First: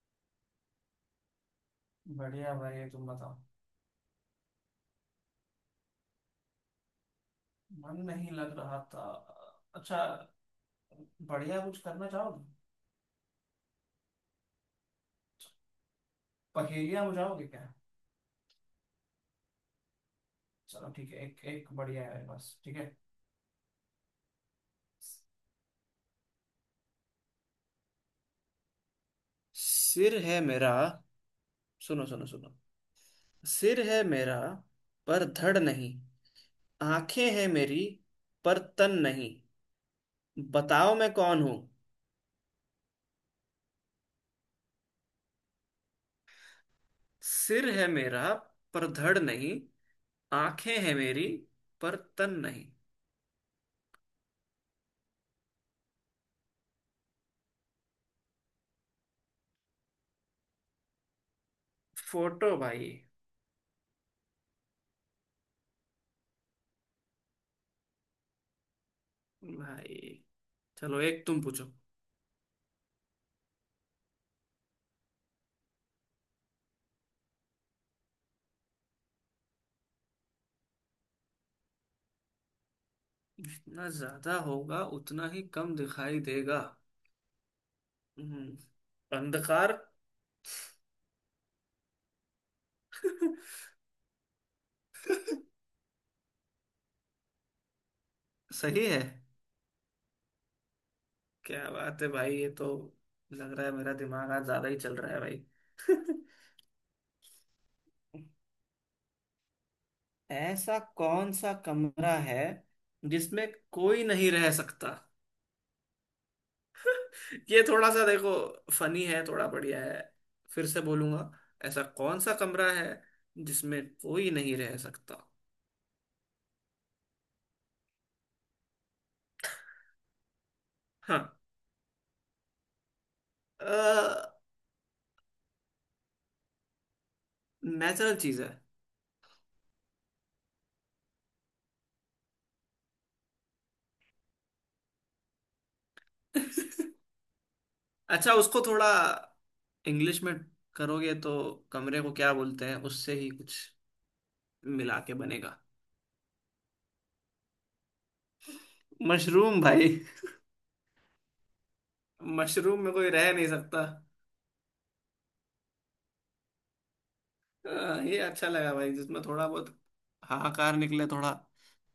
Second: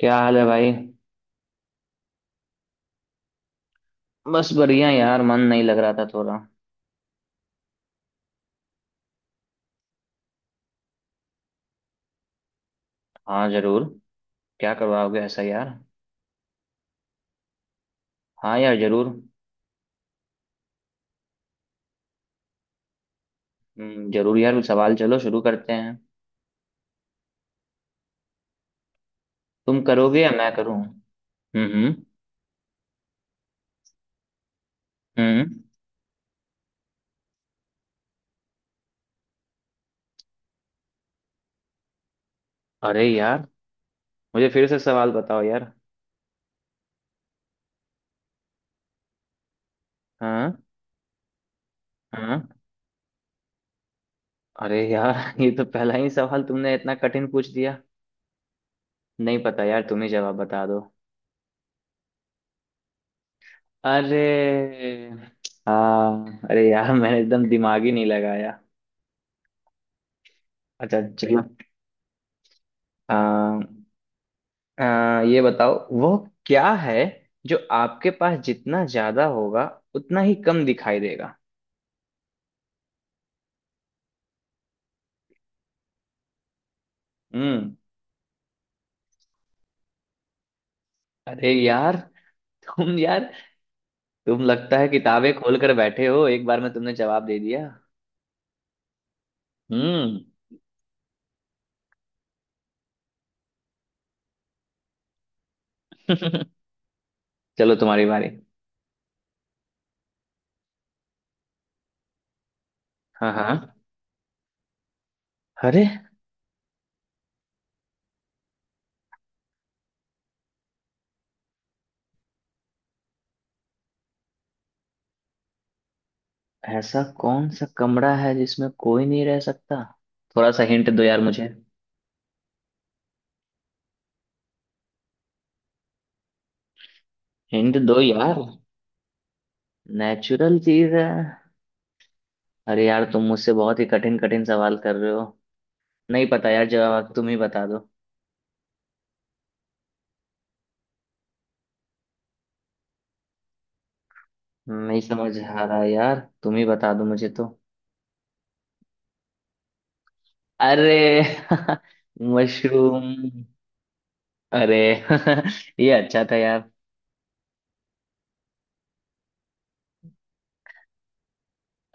क्या हाल है भाई। बढ़िया भाई तुम बताओ। बस बढ़िया यार, मन नहीं लग रहा था थोड़ा। मन नहीं लग रहा था। अच्छा। बढ़िया कुछ करना चाहोगे। हाँ जरूर। क्या करवाओगे ऐसा यार? पहेलियां बुझाओगे क्या। हाँ यार जरूर चलो ठीक है, एक एक बढ़िया है, बस ठीक है। जरूर यार, कुछ सवाल चलो शुरू करते हैं। तुम सिर करोगे या है मैं मेरा। करूँ? हम्म। सुनो सुनो सुनो। सिर है मेरा पर धड़ हम्म। नहीं। आंखें हैं मेरी पर तन नहीं। बताओ मैं कौन हूं। अरे यार, मुझे फिर से सवाल बताओ यार। सिर है मेरा पर धड़ नहीं। हाँ आंखें हैं मेरी पर तन हाँ। नहीं। अरे यार ये तो पहला ही सवाल तुमने इतना कठिन पूछ दिया। नहीं पता यार, तुम ही जवाब बता दो। फोटो भाई। अरे। हाँ अरे यार, मैंने एकदम दिमाग ही नहीं लगाया। भाई। अच्छा चलो एक तुम चलो। पूछो। हाँ। अ, ये बताओ वो क्या है जो आपके पास जितना ज्यादा होगा उतना ही कम दिखाई देगा। जितना ज्यादा होगा उतना ही कम दिखाई देगा। हम्म। हम्म, अंधकार। अरे यार, तुम यार, तुम लगता है किताबें खोल कर बैठे हो, एक बार में तुमने जवाब दे दिया। सही है। हम्म। क्या बात है भाई, ये तो लग रहा है मेरा दिमाग आज ज्यादा ही चल रहा है भाई। चलो तुम्हारी बारी। ऐसा कौन सा कमरा है हाँ जिसमें हाँ। कोई नहीं रह सकता। अरे, ये थोड़ा सा देखो, फनी है थोड़ा, बढ़िया है। फिर से बोलूंगा। ऐसा कौन सा कमरा है जिसमें कोई नहीं रह सकता। ऐसा कौन सा कमरा है जिसमें कोई नहीं रह सकता? थोड़ा सा हिंट दो यार हाँ। मुझे। हिंट दो नेचुरल चीज यार। है। नेचुरल चीज है। अरे यार, तुम मुझसे बहुत ही कठिन कठिन सवाल कर रहे हो। नहीं पता यार, जवाब तुम ही बता दो। अच्छा, उसको थोड़ा इंग्लिश में करोगे तो कमरे को क्या बोलते हैं उससे ही कुछ मिला नहीं के समझ बनेगा। आ रहा यार, तुम ही बता दो मुझे तो। मशरूम भाई। अरे मशरूम में मशरूम। कोई रह नहीं सकता। अरे ये अच्छा था यार। अ, ये अच्छा लगा भाई, जिसमें थोड़ा बहुत हाहाकार निकले थोड़ा,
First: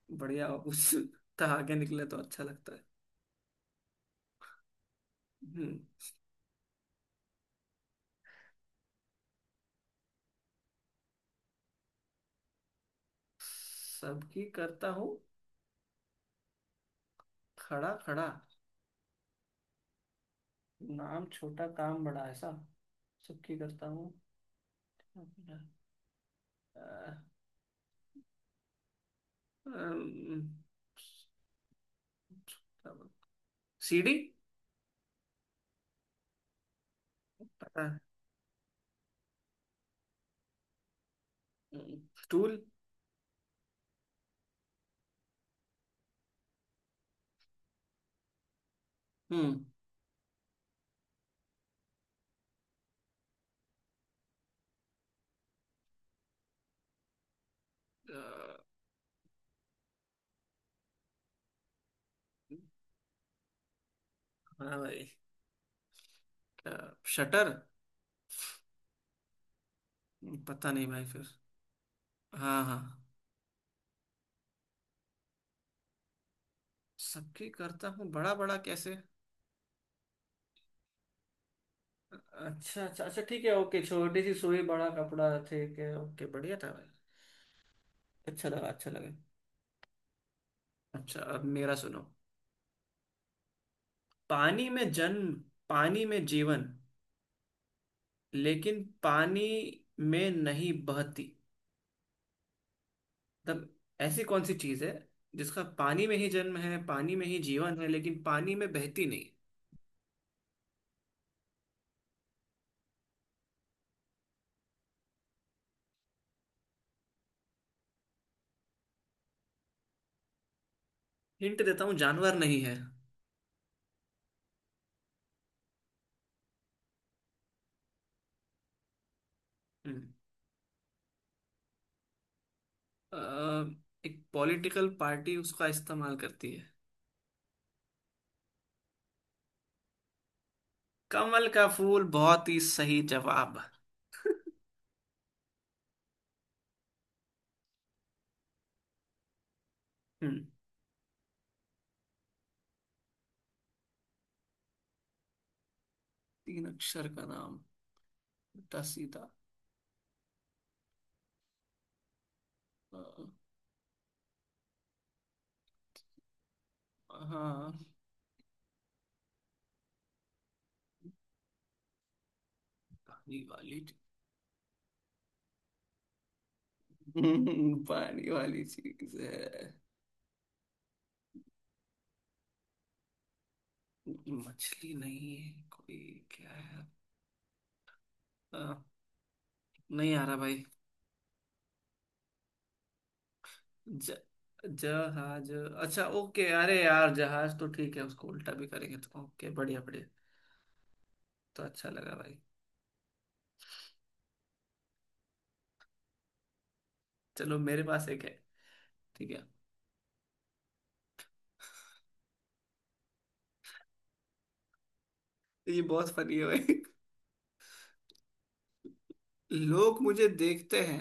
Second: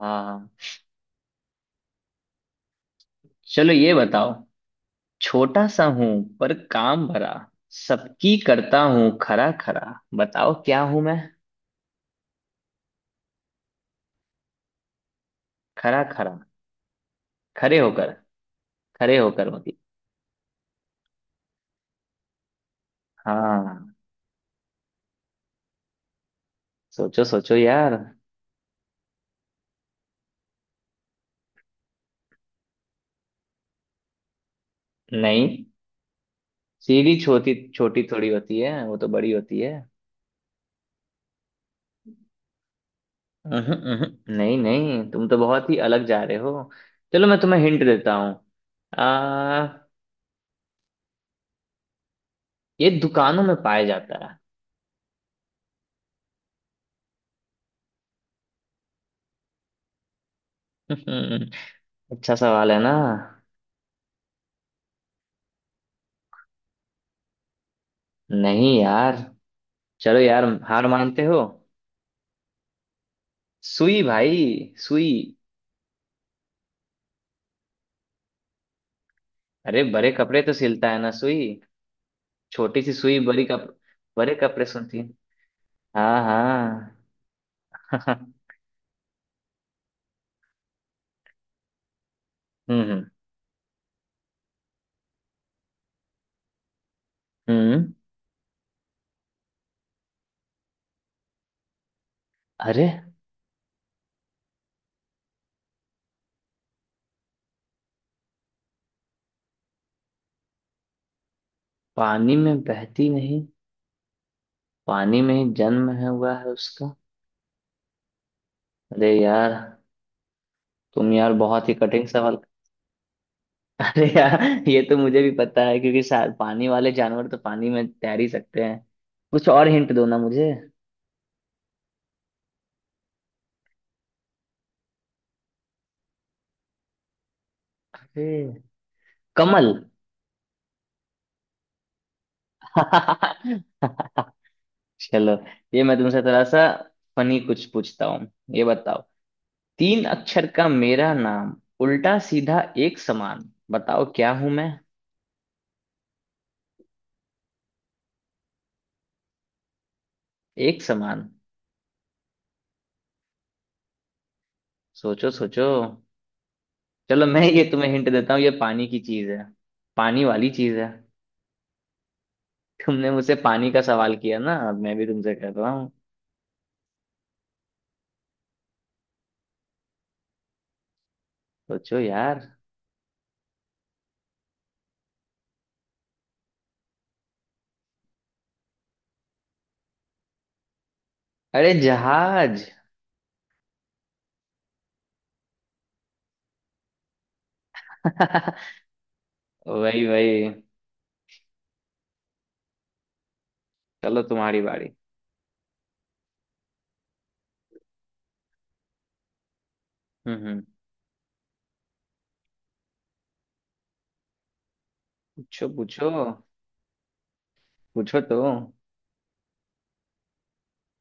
हाँ बढ़िया हाँ। हो कुछ, ठहाके निकले तो अच्छा लगता है। चलो ये बताओ। छोटा हम्म। सा हूं, पर काम भरा, सबकी करता हूँ खरा खरा। बताओ क्या हूं मैं? सबकी करता हूँ खरा खरा, खरे खड़ा होकर। खड़ा। खरे होकर मतलब। नाम छोटा काम बड़ा ऐसा। सबकी करता हाँ। हूँ। अ, सोचो सोचो यार। अम, सीढ़ी। नहीं, सीढ़ी छोटी पता है। छोटी थोड़ी होती है, वो तो बड़ी होती है। स्टूल। उहुं, उहुं। नहीं नहीं, तुम तो बहुत ही अलग जा रहे हो। चलो मैं तुम्हें हिंट देता हूँ। हम्म। आ ये दुकानों में पाया जाता है। अ, अच्छा सवाल है ना? हाँ भाई, शटर। नहीं यार। चलो यार, पता हार नहीं भाई मानते फिर। हो? हाँ हाँ। सुई भाई सुई। सबकी करता हूँ बड़ा बड़ा कैसे। अरे बड़े कपड़े तो सिलता है ना सुई। छोटी अच्छा सी अच्छा सुई, अच्छा, बड़ी ठीक है, कप ओके, छोटी बड़े सी सुई कपड़े बड़ा सुनती है। कपड़ा, ठीक है हाँ ओके, बढ़िया था भाई। हाँ। अच्छा लगा, अच्छा लगा। अच्छा, अब मेरा सुनो। हम्म। पानी में जन्म, पानी में जीवन, हम्म। लेकिन पानी में नहीं बहती। अरे, मतलब, ऐसी कौन सी चीज है जिसका पानी में ही जन्म है, पानी में ही जीवन है, लेकिन पानी में बहती नहीं। पानी में बहती नहीं, पानी में ही जन्म है हुआ है उसका। अरे यार, तुम यार हिंट बहुत ही देता हूँ, कठिन जानवर सवाल। नहीं है। अरे यार, ये तो मुझे भी पता है क्योंकि शायद पानी वाले जानवर तो पानी में तैर ही सकते हैं। कुछ और हिंट हम्म, दो ना मुझे। अ, एक पॉलिटिकल पार्टी उसका इस्तेमाल करती है। अरे कमल। कमल का फूल, बहुत ही सही जवाब। चलो ये मैं तुमसे थोड़ा सा फनी कुछ पूछता हूँ। ये बताओ, तीन हम्म, अक्षर का मेरा नाम, उल्टा सीधा एक समान, बताओ क्या हूं मैं? तीन अक्षर का नाम, उल्टा सीधा। एक समान। अ, सोचो सोचो। चलो मैं ये हाँ। तुम्हें हिंट देता हूँ, ये पानी की चीज है। पानी वाली चीज है। तुमने मुझसे पानी पानी का वाली चीज। सवाल किया ना, अब मैं भी तुमसे कर रहा। हम्म, पानी वाली चीज है। सोचो यार। मछली नहीं है, कोई क्या है। अ, नहीं आ रहा भाई। अरे जहाज। ज जहाज, अच्छा ओके। अरे यार जहाज तो ठीक है, उसको उल्टा भी करेंगे तो ओके, बढ़िया बढ़िया। वही वही। तो अच्छा लगा भाई। चलो तुम्हारी बारी। चलो, मेरे पास एक है, ठीक है। हम्म। पूछो तो ये पूछो। बहुत फनी है भाई। पूछो तो। लोग मुझे देखते हैं,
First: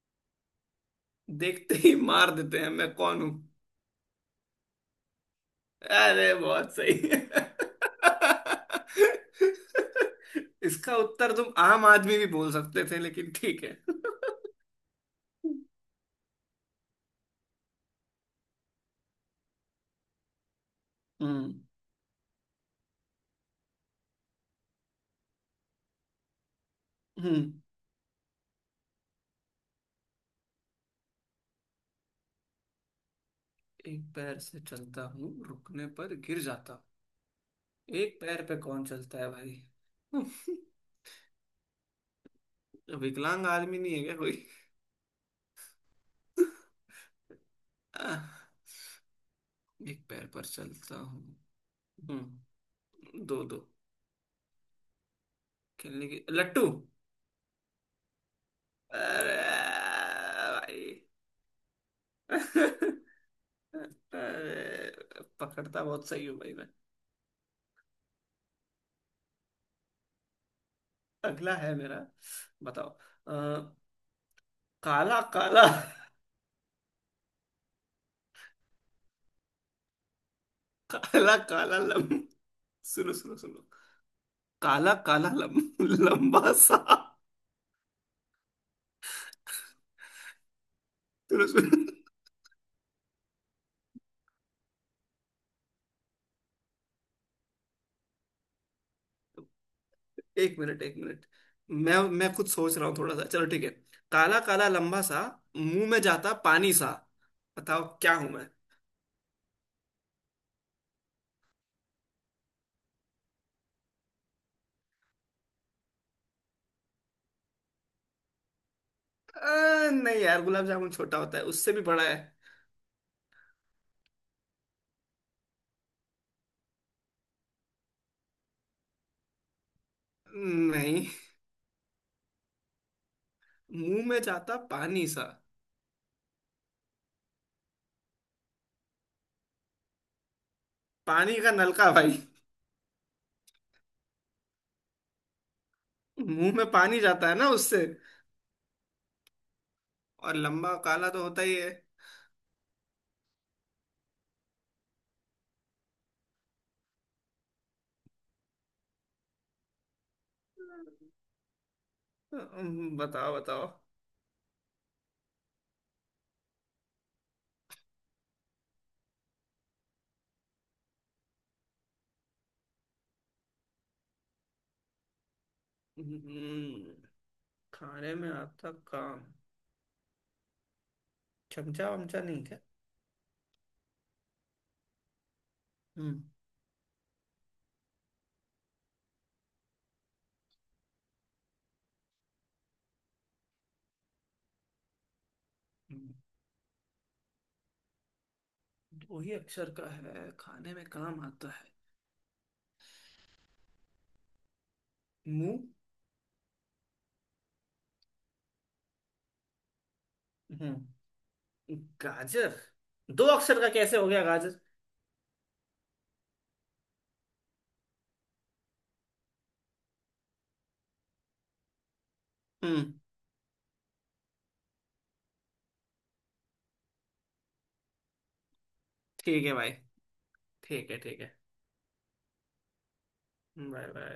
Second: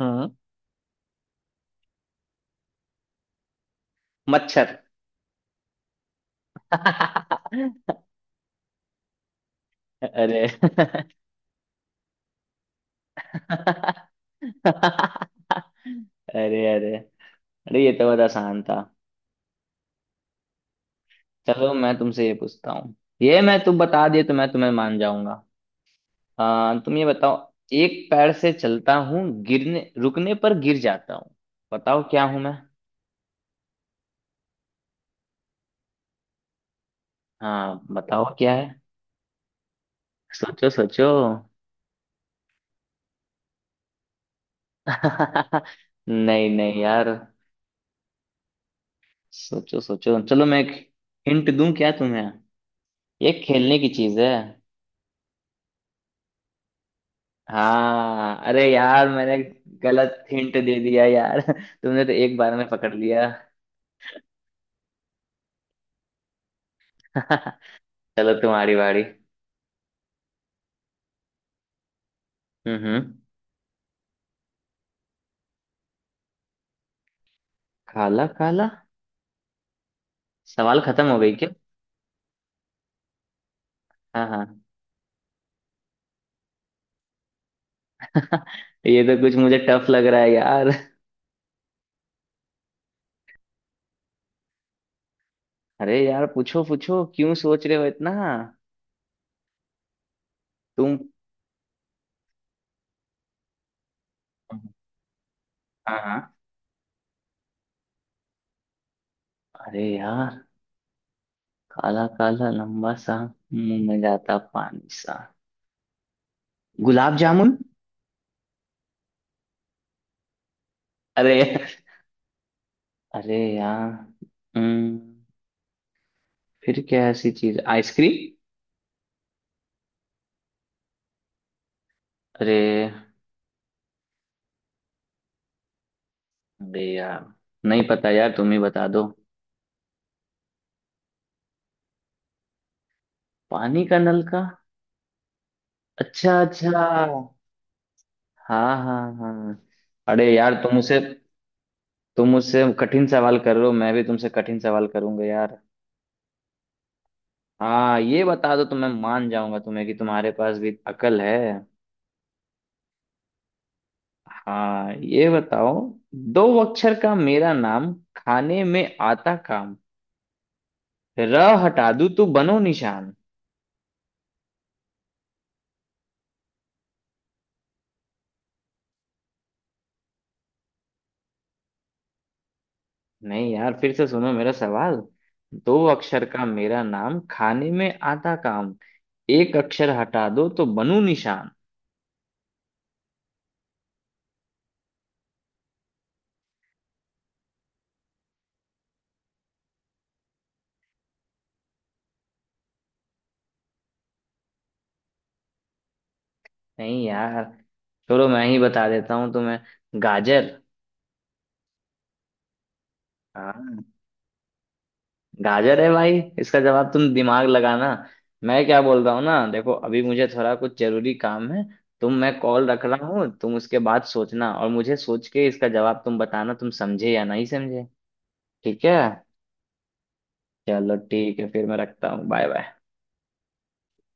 हम्म। देखते ही मार देते हैं, मैं कौन हूं। मच्छर। अरे बहुत सही है। अरे इसका उत्तर तुम आम आदमी भी बोल सकते थे, लेकिन ठीक है। अरे। अरे, अरे ये तो बहुत आसान था। हम्म चलो मैं तुमसे ये पूछता हूँ, ये मैं तुम बता दिए तो मैं तुम्हें मान जाऊंगा। तुम ये बताओ, हम्म। एक पैर से चलता हूँ, गिरने रुकने पर गिर जाता हूँ, बताओ क्या हूं मैं? एक पैर से चलता हूँ, रुकने पर गिर जाता हाँ हूँ। एक बताओ पैर क्या पे है। कौन चलता है भाई। सोचो सोचो। विकलांग आदमी नहीं है क्या कोई। नहीं नहीं यार। आह, सोचो एक सोचो, पैर पर चलो मैं एक चलता हूँ। हिंट दूं क्या तुम्हें? हम्म। ये दो दो। खेलने की चीज है। खेलने की, लट्टू। हाँ अरे यार, मैंने अरे गलत हिंट दे भाई। दिया यार। तुमने तो एक बार में पकड़ लिया। अरे, पकड़ता बहुत सही हूँ भाई मैं। चलो तुम्हारी बारी। अगला है मेरा। बताओ हम्म। काला काला। काला काला। सवाल खत्म हो गई काला क्या? काला लम सुनो सुनो सुनो। हाँ हाँ। काला काला लम लंबा सा। ये तो कुछ मुझे टफ लग रहा है यार। सुनो सुनो। अरे यार, पूछो पूछो, क्यों सोच रहे हो इतना? एक मिनट एक तुम। मिनट। मैं खुद सोच रहा हूँ थोड़ा सा, चलो ठीक है। काला काला लंबा सा, मुंह हाँ में जाता हाँ। पानी सा। बताओ क्या हूं मैं। अरे यार, काला काला लंबा सा, मुंह में जाता पानी सा, गुलाब जामुन। नहीं यार, गुलाब जामुन छोटा होता अरे, है, उससे भी बड़ा है। अरे यार। हम्म, फिर क्या ऐसी चीज, आइसक्रीम? नहीं। अरे, मुंह में जाता पानी सा। अरे यार, नहीं पता यार, तुम ही बता दो। पानी का नलका भाई। पानी का नलका। अच्छा मुंह अच्छा। में पानी जाता है ना उससे। हाँ हाँ हाँ। अरे और यार लंबा तुम उसे, काला तो होता ही है। तुम उससे कठिन सवाल कर रहे हो, मैं भी तुमसे कठिन सवाल करूंगा यार। हाँ ये बता दो तो मैं मान जाऊंगा तुम्हें कि तुम्हारे पास भी अकल है। बताओ बताओ। हाँ ये बताओ, दो अक्षर का मेरा नाम, खाने में आता काम, र हटा दूं तो बनो निशान। हम्म, खाने में आता काम, चमचा वमचा नहीं क्या। नहीं यार, फिर से सुनो मेरा सवाल। दो हम्म। अक्षर का मेरा नाम, खाने में आता काम, एक अक्षर हटा दो तो बनूं निशान। हम्म, वही अक्षर का है, खाने में काम आता है, मुंह। नहीं यार, छोड़ो, मैं ही बता देता हूँ तुम्हें। गाजर। हम्म। गाजर। दो अक्षर का हाँ कैसे हो गया गाजर। गाजर है भाई, इसका जवाब तुम दिमाग लगाना। मैं क्या बोल रहा हूँ ना देखो, अभी मुझे थोड़ा कुछ जरूरी काम है। तुम, मैं कॉल रख हम्म। रहा हूँ, तुम उसके बाद सोचना और मुझे सोच के इसका जवाब तुम बताना, तुम समझे या नहीं समझे? ठीक है। ठीक है भाई। ठीक चलो है, ठीक है। ठीक है, फिर मैं रखता हूँ। Bye bye. हम्म, वै वै।